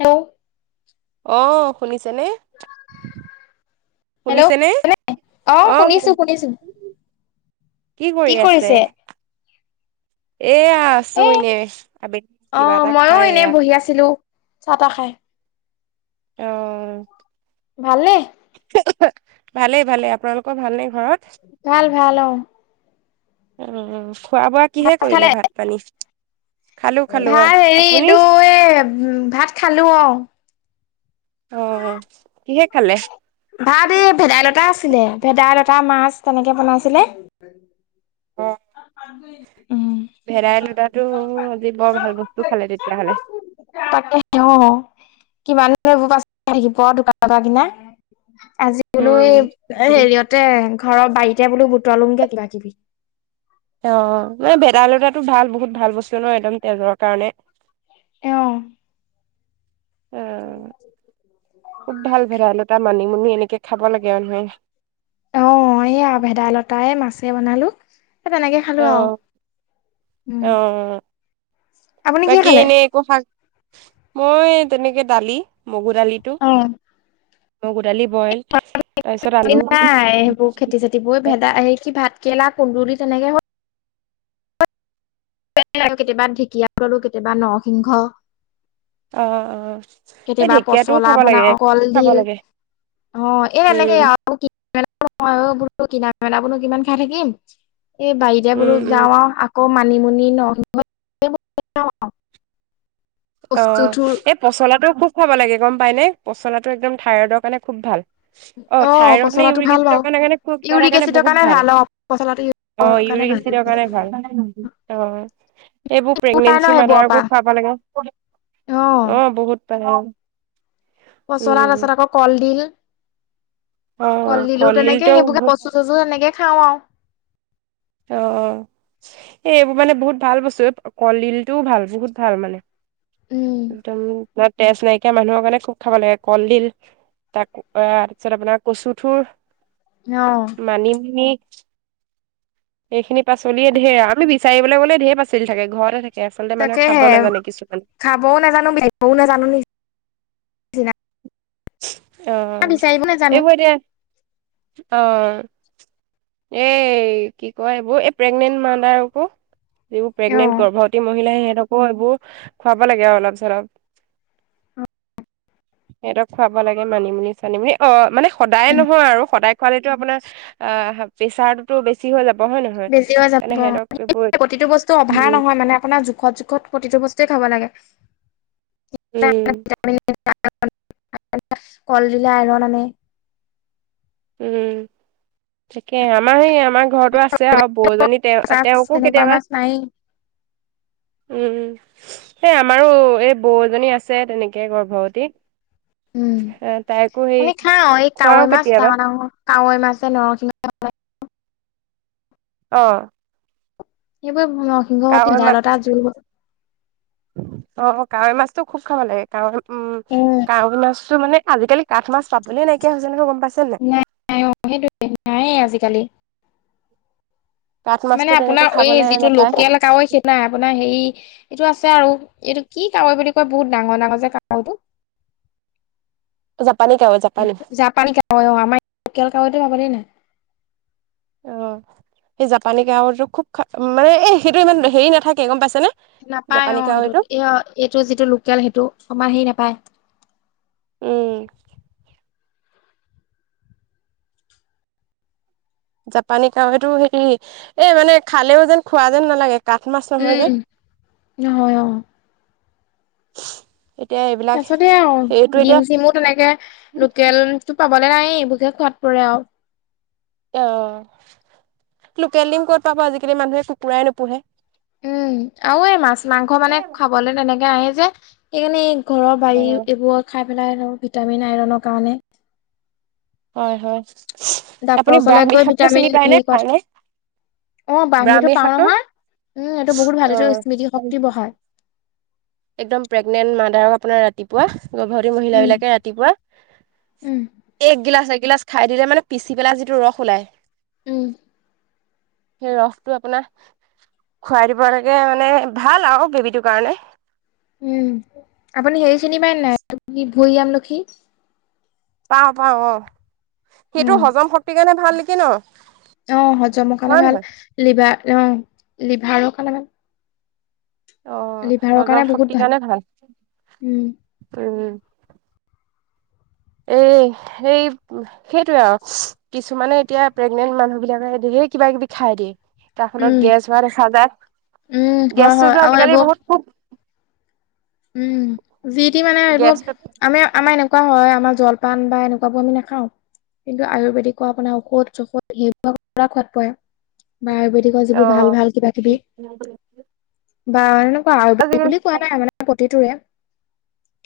Hello অ শুনিছেনে? Hello শুনিছেনে? শুনিছো অ' শুনিছো কি কৰি আছে এয়া আছো এ এনে আবেলি কিবা এটা খাই এয়া। চাহ-তাহ খায়। অ'। ভালনে ভালেই ভালে আপোনালোকৰ ভালনে ঘৰত ভাল ভাল অ উ'ম খোৱা বোৱা কিহে ভাত খালে কৰিলে ভাত পানী। খালো খালো ভাত হেৰি আপুনি? এইটো এ! ভাত খালো অ' অ' কিহে খালে? ভাত এই ভেদাইলতা আছিলে, ভেদাইলতা মাছ তেনেকে বনাইছিলে। অ'। [unintelligible] ভেদাইলতাটো আজি বৰ ভাল বস্তু খালে, তেতিয়াহলে। কিমাননো এইবোৰ ফাষ্টফুড খাই থাকিব। দোকানৰ পৰা কিনা। আজি কোনোৱে উম। এ হেৰিহতে ঘৰৰ বাৰী এতিয়া বোলো বুতুৱালু্ঙগে কিবাকিবি। অ', মানে ভেদাইলতাটো ভাল, বহুত ভাল বস্তু ন। একদম তেজৰ কাৰণে। অ'। অ', খুব ভাল ভেদাইলতা, মানিমুনি এনেকে খাব লাগে। এনেকে খাব লাগে আৰু ধুনিয়াকৈ। অ', এইয়া ভেদাইলতায়ে মাছে বনালো। সেই তেনেকে খালো আৰু অ', উম অ', আপুনি কিহে বাকী খালে? এনেই ফাক মই তেনেকে দালি মুগু দালিটো অ মগু দালি বইল তাৰপিছত আলু নাই, অ সেইবোৰ খেতি-চেতিবোৰ ভেদা, সেই কি ভাত কেৰেলা, কুন্দুলি তেনেকে হ আৰু কেতিয়াবা ঢেকীয়া ললোঁ, কেতিয়াবা নৰসিংহ অ এই কেতিয়াবা ঢেকীয়াটোও পচলা খাব লাগে বনাও খুব খাব কলডিল। লাগে অ', এই তেনেকেই উম আৰু ময়ো বোলো কিনা [inaudible] বোৰ ন' কিমান খাই থাকিম। এই বাৰীতে উম বোলো উম যাওঁ আৰ, আকৌ মান মানিমুনি ন [unintelligible] কচু অ', থুৰ এই পচলাটো খুব খুৱাব লাগে গম পাই নে। পচলাটো একদম থাইৰইডৰ কাৰণে খুব ভাল। অ', থাইৰইড নে পচলাটো ইউৰিক ভাল এচিডৰ বাৰু কাৰণে-কানে খুব, কিবা এটা ইউৰিক কাৰণে এচিডৰ বহুত ভাল। অ পচলাটো ইউৰিক অ', কাৰণে ইউৰিক এচিডৰ ভাল কাৰণে ভাল, অ। এইবোৰ পাই ন প্ৰেগনেঞ্চি সেইবোৰৰ পৰা মাডাৰকো খুৱাব লাগে। অ', বহুত [unintelligible] পচলাৰ উম পাছত আকৌ কলডিল অ কলডিলো তেনেকে, কলডিলটো সেইবোৰকে বহুত কচু-তচু সেনেকে খাওঁ আও। অ'! এ, এইবোৰ মানে বহুত ভাল বস্তু। অ'! কলডিলটো ভাল, বহুত ভাল মানে। একদম [unintelligible] তেজ নাইকিয়া মানুহৰ কাৰণে খুব খাব লাগে, কলডিল। তাকো এ, তাৰপিছত আপোনাৰ কচুৰ থুৰ অ মানিমুনি সেইখিনি পাচলিয়েই ধেৰ আৰু আমি বিচাৰিবলৈ গ'লে ধেৰ পাচলি থাকে। ঘৰতে থাক তাকেহে, খাবও নাজানো, [unintelligible] নাজানো নি-নিচিনা। [unintelligible] অ'! নাজানো এইবোৰ এতিয়া, অ'! এই কি কয় এইবোৰ, এই প্ৰেগনেন্ট মাদাৰ আকৌ। যিবোৰ অ প্ৰেগনেণ্ট গৰ্ভৱতী মহিলা সে [unintelligible] এইবোৰ, খুৱাব লাগে আৰু অলপ চলপ। সিহঁতক খুৱাব লাগে, মানিমুনি চানিমুনি অ'! মানে সদায় নহয় আৰু সদায় পোৱালিটো আপোনাৰ আ' প্ৰেছাৰতো বেছি হৈ যাব। বেছি হৈ যাব। সেইকাৰণে সিহঁতক এইবোৰ প্ৰতিটো বস্তু অভাৰ উম নহয় মানে, আপোনাৰ জোখত, জোখত প্ৰতিটো বস্তুৱে খাব লাগে। [inaudible] উম [unintelligible] কলদিলে আইৰন আনে। উম! ঠিকে আমাৰ সে আমাৰ ঘৰতো আছে আৰু বৌ এজনী তে তেওঁকো তেনেকুৱা কেতিয়াবা, মাছ নায়েই উম! এ, আমাৰো এই বৌ এজনী আছে তেনেকে গৰ্ভৱতী। উম অ'! তাইকো সেই আমি খাওঁ এই কাৱৈ খুৱাওঁ মাছ কেতিয়াবা। ডাঙৰ ডাঙৰ কাৱৈ মাছে নৰসিংহ ভাল লাগে। অ'! সেইবাৰে নৰসিংহ সৈতে কাৱৈ মাছ ভেদাইলতা জোল। অ কাৱৈ মাছটো খুব খাব লাগে। কাৱৈ উম, কাৱৈ মাছটো মানে আজিকালি কাঠ মাছ পাবলৈ নাইকিয়া হৈছে নহয় গম নাই অ'! সেইটোৱে নায়েই আজিকালি। কাঠ মানে, মাছটো তেনেকে আপোনাৰ এই খাবলে যিটো, নাপায় লোকেল কাৱৈ সেই নাই আপোনাৰ হেৰি এইটো আছে আৰু এইটো কি কাৱৈ বুলি কয় বহুত ডাঙৰ ডাঙৰ যে কাৱৈটো। জাপানী কাৱৈ জাপানী জাপানী কাৱৈ আমাৰ লোকেল কাৱৈ পাবলে নাই। অ সেই জাপানী কাৱৈটো খুব খা মানে সেইটো ইমান হেৰি নাথাকে গম পাইছ নাপায় অ সেইটোত এ এইটো যিটো লোকেল সেইটো অমান হেৰি নাপায়। [unintelligible] জাপানী কাৱৈটো হেৰি এ মানে খালেও যেন খোৱা যেন নালাগে। কাঠ মাছ নহয় যে উম হয় অ। এতিয়া এইবিলাক তাৰ পাছতে আৰু সেইটো দিম এতিয়া চিমো তেনেকে লোকেলটো পাবলে নাই এইবোৰ খোৱাত পৰাও অ লোকেল ডিম ক'ত পাব আজিকালি মানুহে কুকুৰাই নোপোহে। উম আৰু এই মাছ-মাংস মানে খাবলৈ তেনেকে আহি যে এইকাৰান ঘৰৰ অ বাৰী এইবোৰ খাই। পেলাই আৰু ভিটামিন আইৰনৰ কাৰণে। হয়-হয় ডাক্তৰৰ ওচৰলৈ গৈ ভিটামিন হেৰি ক খায়নে অ' বাহ্মীটো ব্ৰাহ্মী পাও শাকটো নহয়। উম। এইটো বহুত অ ভালো স্মৃতি শক্তি বঢ়ায়। একদম প্ৰেগনেণ্ট মাদাৰক আপোনাৰ ৰাতিপুৱা। গৰ্ভৱতী মহিল উম বিলাকে ৰাতিপুৱা উম এক গিলাছ। এইগিলাচ খাই দিলে মানে পিচি পেলাই যিটো ৰস ওলায়। উম। সেই ৰসটো আপোনাৰ খুৱাই দিব লকে মানে ভাল আৰু বেবিটোৰ কাৰণে। উম। আপুনি হেৰি চিনি পায় ন নাই? হৈূৰিয়াম লখী। পাৱ পাৱ। উম সেইটো হজম শক্তিৰ কাৰণে ভাল লি ক ন অ' হজম খা হয় ভাল। নহয় লিবাৰ। অ' লিভাৰৰ কাৰণামে আহ। সজৰ শক্তিৰ কাৰণে ভাল। উম উম। এই সেই সেইটয়ে আৰু কিছুমানে এতিয়া প্ৰেগনেন্ট মানুহ বিলাকে ধৰ কিবা কিবি খাই দিয়ে। তাৰ ফলত উম গেছ ম স উম যায় হয় হয় গেছটোতো আৰু আজিকালি এইবোৰ বহুত খুব। উম। যি টি মানে এইবোৰ, গেছটো আমি আমাৰ এনেকা এনেকুৱা হয় আমাৰ জলপান বা এনেকুৱাবোৰ আমি নাখাও কিন্তু আয়ুৰ্বেদিকো আপোনাৰ ঔষধ চষধ সেইবোৰ পৰা খোৱাদ পায়। বা আয়ুৰ্বেদিকৰ অ যিবোৰ ভাল ভাল কিবা কিবি। [unintelligible] [unintelligible] আজিকালি বুলি কোৱা নাই মানে। প্ৰতিটোৰে।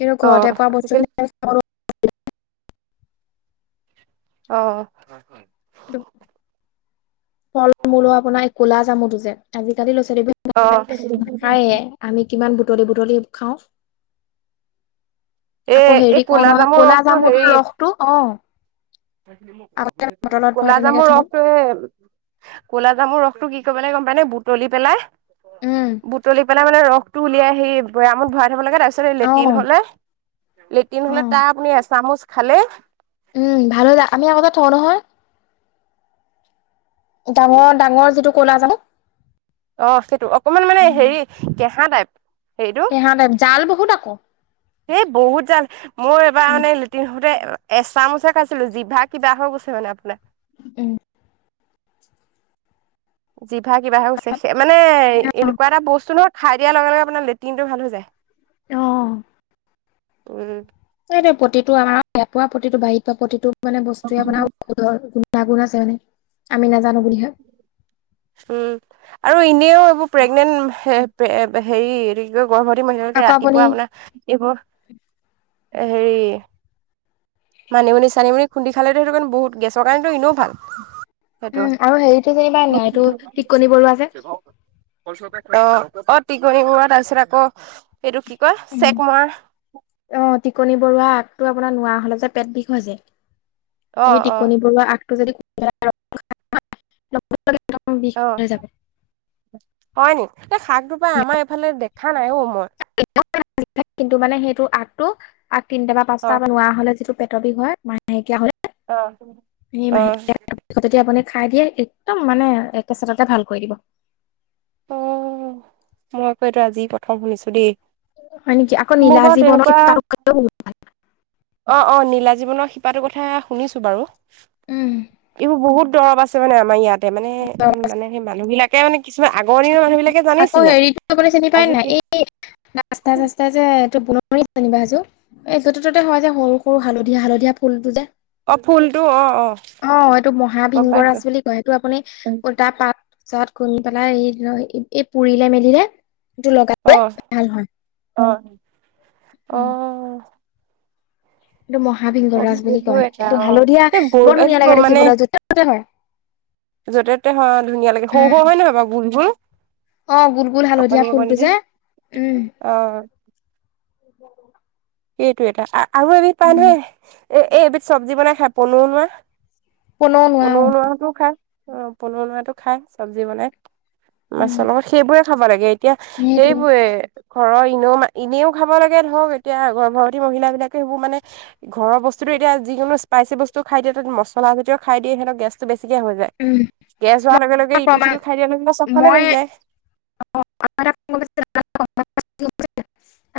কিন্তু অ ঘৰতে পোৱা বস্তু আজিকালি খিনি। অ' ৰ [unintelligible] ফল মূলো আপোনাৰ কোলা জামুটো যে। আজিকালি। অ [unintelligible] আমি কিমান। বুটলি-বুটলি খাওঁ। এ, আকৌ এই হেৰি কওঁ কলা নহয় জামৰ ৰসটো হেৰি, জামুটোৰ ৰসটো অ' আগতে বটলত ভৰাই কলা তেনেকে জামৰ থওঁ। ৰসটো, কলা জামৰ ৰসটো কি। ক মানে গম পাই নে বুটলি পেলাই। উম, বুটলি পেলাই মানে ৰস। উলিয়াই হেৰি বৈয়ামত ভৰাই লাগে তাৰপিছত লেট্টিন অ', হলে। লেট্ৰিন হ'লে অ', তাৰ আপুনি আছে। চামুচ খালে। উম ভালো আমি আগতে থওঁ নহয়। ডাঙৰ -ডাঙৰ যিটো ক'লা জামুক। অ' সেইটো অকমান মানে হেৰি কেহা টাইপ ইহঁতে জাল বহুত আকৌ। সেই বহুত জাল। মোৰ এবাৰ উম মানে লেট্ৰিন হওঁতে এচামুছহে খাইছিলো জিভা কিবা হৈ গৈছে মানে আপোনাৰ। উম। জিভা কিবা হৈ হৈছে স মানে এনেকুৱা এটা বস্তু ন খাই দিয়াৰ লগে -লগে আপোনাৰ লেট্ৰিনটো ভাল হৈ যায়। অ' উম। তাই প্ৰতিটো আমাৰ এপুৱা প্ৰতিটো বাহিৰত পোৱা প্ৰতিটো। মানে বস্তুৱে আপোনাৰ উম ঔষধৰ। [unintelligible] আছে মানে আমি নাজানো উম- বুলিহে উম আৰু ই এও এইবোৰ প্ৰেগনেণ্ট মানুহে। এপ হেৰি গৰ্ভৱতী মহিলৈকে আকৌ আপুনি ৰাতিপুৱা আপোনাৰ এইবোৰ এ হেৰি মানিমুনি-চানিমুনি খুন্দী খালেতো সেইটো বহুত গেছৰ কাৰণেতটো এনেও ভাল। সেইটো উম আৰু হেৰিটো যেনিবা নাইটো টিকনি বৰুৱা যে। অ টিকনি মুৱা তাৰপাছত আকৌ এইটো কি কয় উম চেকমাহ টো আপোনাৰ নোৱা হলে যে পেট বিষ হয় যে। অ সেই অ টিকনি বৰুৱা আগটো যদি [unintelligible] বিষ অ হৈ যাব। হয় নি এই শাক দুপা আমাৰ এইফালে দে দেখা নাই অ মই। কিন্তু মানে সেইটো আগটো আৰু তিনিটা বা অ পাঁচটা বনোৱা হ'লে যিটো পেটৰ বিষ হয় মাহেকীয়া হলে। অ এ অ মাহেকিয়া তেতিয়া আপুনি খাই দিয়ে একদম মানে একে চততে ভাল কৰি দিব। অ মই আকৌ এইটো আজি প্ৰথম শুনিছো দেই। হয় নেকি আকৌ মোৰ নীলা বাৰু জীৱনৰ তাতোকৈও বহুত অ-অ নীলা জীৱনৰ শিপাটোৰ কথা শুনিছো বাৰু উম এইবোৰ বহুত দৰৱ আছে মানে আমাৰ ইয়াত। তে মানে-মানে সেই মানুহ বিলাক কেওনি আকৌ হেৰিতো আপুনি চিনি পায় আজি নে কি নাই এই ৰাস্তাই-চাস্তাই যে এইটো বোনত, তোমালোকে জনিবা সেইটো এই য'তে-ত'তে হয় যে সৰু-সৰু হালধীয়া হালধীয়া ফুলটো যে। অ ফুলটো অ অ অ' এইটো মহা গম ভিংগ পাইছো ৰাজ বুলি কয় এইটো আপুনি উলটা পাত, চাত কোনটা নাই এই এ পুৰিলে মেলিলে এইটো লগালে ভাল হয় অহ-অহ-অহ, একটো মহাবভিংগ ৰাজ বুলি সেইটো কয় এটা একটো অ হালধীয়া এই গৰু বৰ ধুনীয়া এইটো লাগে মানে দেখিবলৈ য'তে ত'তে হয়। য'তে ততে হয় ধুনীয়া লাগে উম সৰু-সৰু হয় নে বাৰু গোল-গোল। অ গোল-গোল হালধীয়া ফুলটো যে উম। অ এইটো এটা আ আৰু এবিধ পায় উম, নহয় এ-এ-এবিধ চব্জি বনাই খাই, পনো কোনেও [unintelligible] নোৱাৰো পনো [unintelligible] খাই অ', পনু ওলোৱাটো খাই চব্জি বনাই। উম, মাছৰ লগত সেইবোৰে খাব লাগে, এতিয়া সেইটো সেইবোৰে ঘৰৰ এনেও মা এনেও খাব লাগে ধৰক এতিয়া গৰ্ভৱতী মহিলাবিলাকে সেইবোৰ মানে ঘৰৰ বস্তুটো এতিয়া যিকোনো স্পাইচি বস্তু খায় দিয়াটোত মছলা জাতীয় খাই দিয়ে সিহঁতৰ গেছটো বেছি হৈ যায় উম, গেছ হোৱাৰ লগে, লগে ইটো প্ৰমাণ সিটো খাই দিয়া লগে চবফালে বাঢ়ি যায়। [unintelligible]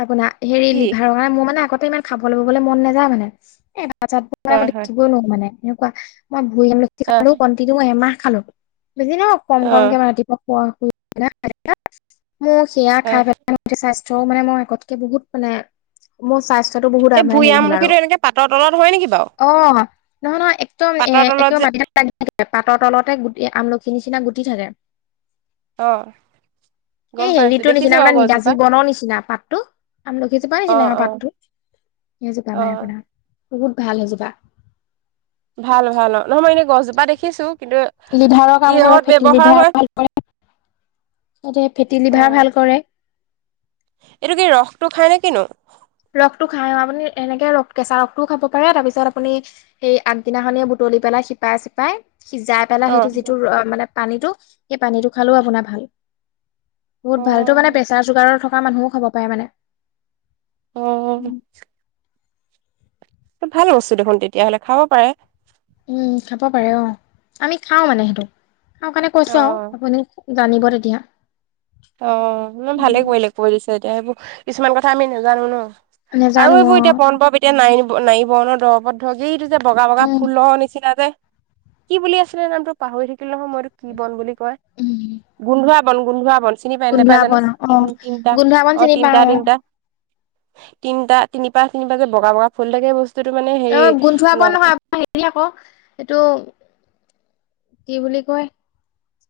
আপোনা হেৰি কি? লিভা ৰঙা মোৰ মানে আগ ইমান খাবলে ববলে মন নাযায় মানে এ [unintelligible] মই হয় হয় দেখিবই নোৱাৰো মানে অ [unintelligible] [unintelligible] কণ্টিনিউ এমাহ খালো বেছি নহয় কম, অ কমকে মানে ৰাতিপুৱা [unintelligible] [inaudible] মোৰ সেয়া অ খায় পেলাই [unintelligible] মানে মই [unintelligible] বহুত মানে মই চা এই ভূঞ আমলখি এনেকে পাতৰ তলত হয়, নেকি বাৰু? অ', নহয়, নহয় একদম এ, পাতৰ তলত একে যে মাটিত লাগি থাকে পাতৰ তলতে গুট এ, আমলখি নিচিনা গুটি থাকে। অ'। গম এই পাইছো হেৰিটোৰ দেখিছো নিচিনা বাৰু আপোনাৰ গছজোপা নিগাজি বনৰ নিচিনা পাতটো, আমলখিজোপাৰ অ নিচিনাই অ পাতটো, অ [unintelligible] আপোনাৰ। বহুত ভাল হৈ যিবা। ভাল ভাল, অ', নহ মই এনেই গছজোপা দেখিছো, কিন্তু লিভাৰৰ কাম কৰে কিহত ফেটি ব্যৱহাৰ হয় এইটোৱে ফেটি অ লিভাৰ ভাল কৰে। এইটো কি ৰসটো খাই নে কিনো? ৰসটো খাই অ', আপুনি এনেকে ৰ কেঁচা ৰসটোও খাব পাৰে, তাৰ পিছত আপুনি সেই আগদিনাখনিয়ে বুটলি পেলাই শিপাই চিপাই সিজাই পেলাই অ'। সেইটো যিটো মানে পানীটো সেই পানীটো খালেও আপোনাৰ ভাল। বহুত ভালো মানে অ', প্ৰেচাৰ চুগাৰৰ থ কা মানুহো খাব পাৰে মানে। আহ। ভাল বস্তু দেখোন তেতিয়াহলে খাব পাৰে। উম খাব পাৰে অ আমি খাও মানে সেইটো। খাওঁ কাৰণে অ'। কৈছো আপুনি জানিব তেতিয়া? অ ম ভালে কৰিলে কৰি দিছে। তেতিয়া সেইবোৰ কিছুমান কথা আমি নাজানো ন। আৰু নেজানো এইবোৰ এতিয়া অ', পণ পৱ এতিয়া নাই। নাই বৰণৰ দৰবত ধক এইটো যে বগা বগা উম, ফুল নিচিনা যে কি বুলি আছিলে নামটো পাহৰি থাকি সময়তটো কি বন বুলি কয় উম, গোন্ধোৱা বন গোন্ধোৱা বন চিনি পাই নেপাই গোন্ধোৱা জানো বন তি অ', তিনটা গোন্ধোৱা বন অ চিনি তিনটা পাওঁ অ', তিনটা তিনিটা তিন পাৰ তিনিিবাজাত বগা বগা ফুল থাকে বস্তু অ গোন্ধোৱা পোৱা নহয় আপোনাৰ হেৰি আকৌ এইটো কি বুলি কয়?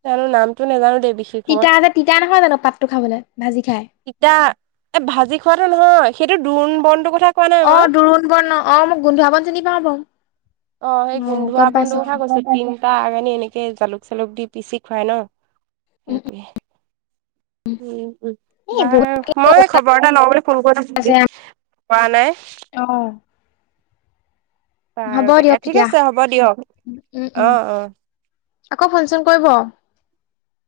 তো নামটো নেজানো দে তিতা যে তিতা নহয় জানো পাতটো খাবলৈ ভাজি খাই তিতা এ ভাজি খোৱাাতটো নহয় সেই ডোন বন্ টো। কথা কোৱা নাই অ মই দুৰোণ বৰ্ণ অ মোক গোন্ধিয়াবন চিনি পাওঁ বাৰ অ গম পাইছো অ আ আনি এনেকে জালুক চালুক দি পিচি খুৱাই ন উম, উম, সেইটোৱে উ উ এই বাৰ বহুত মই খবৰ এটা লওঁ বুলি ফোন আছে কৰিছিল কৰা নাই অ', বাৰ হ'ব দিয়ক তেতিয়া ঠিক আছে হ'ব দিয়ক উম, উম, অ অ। আকৌ ফোন চোন কৰিব।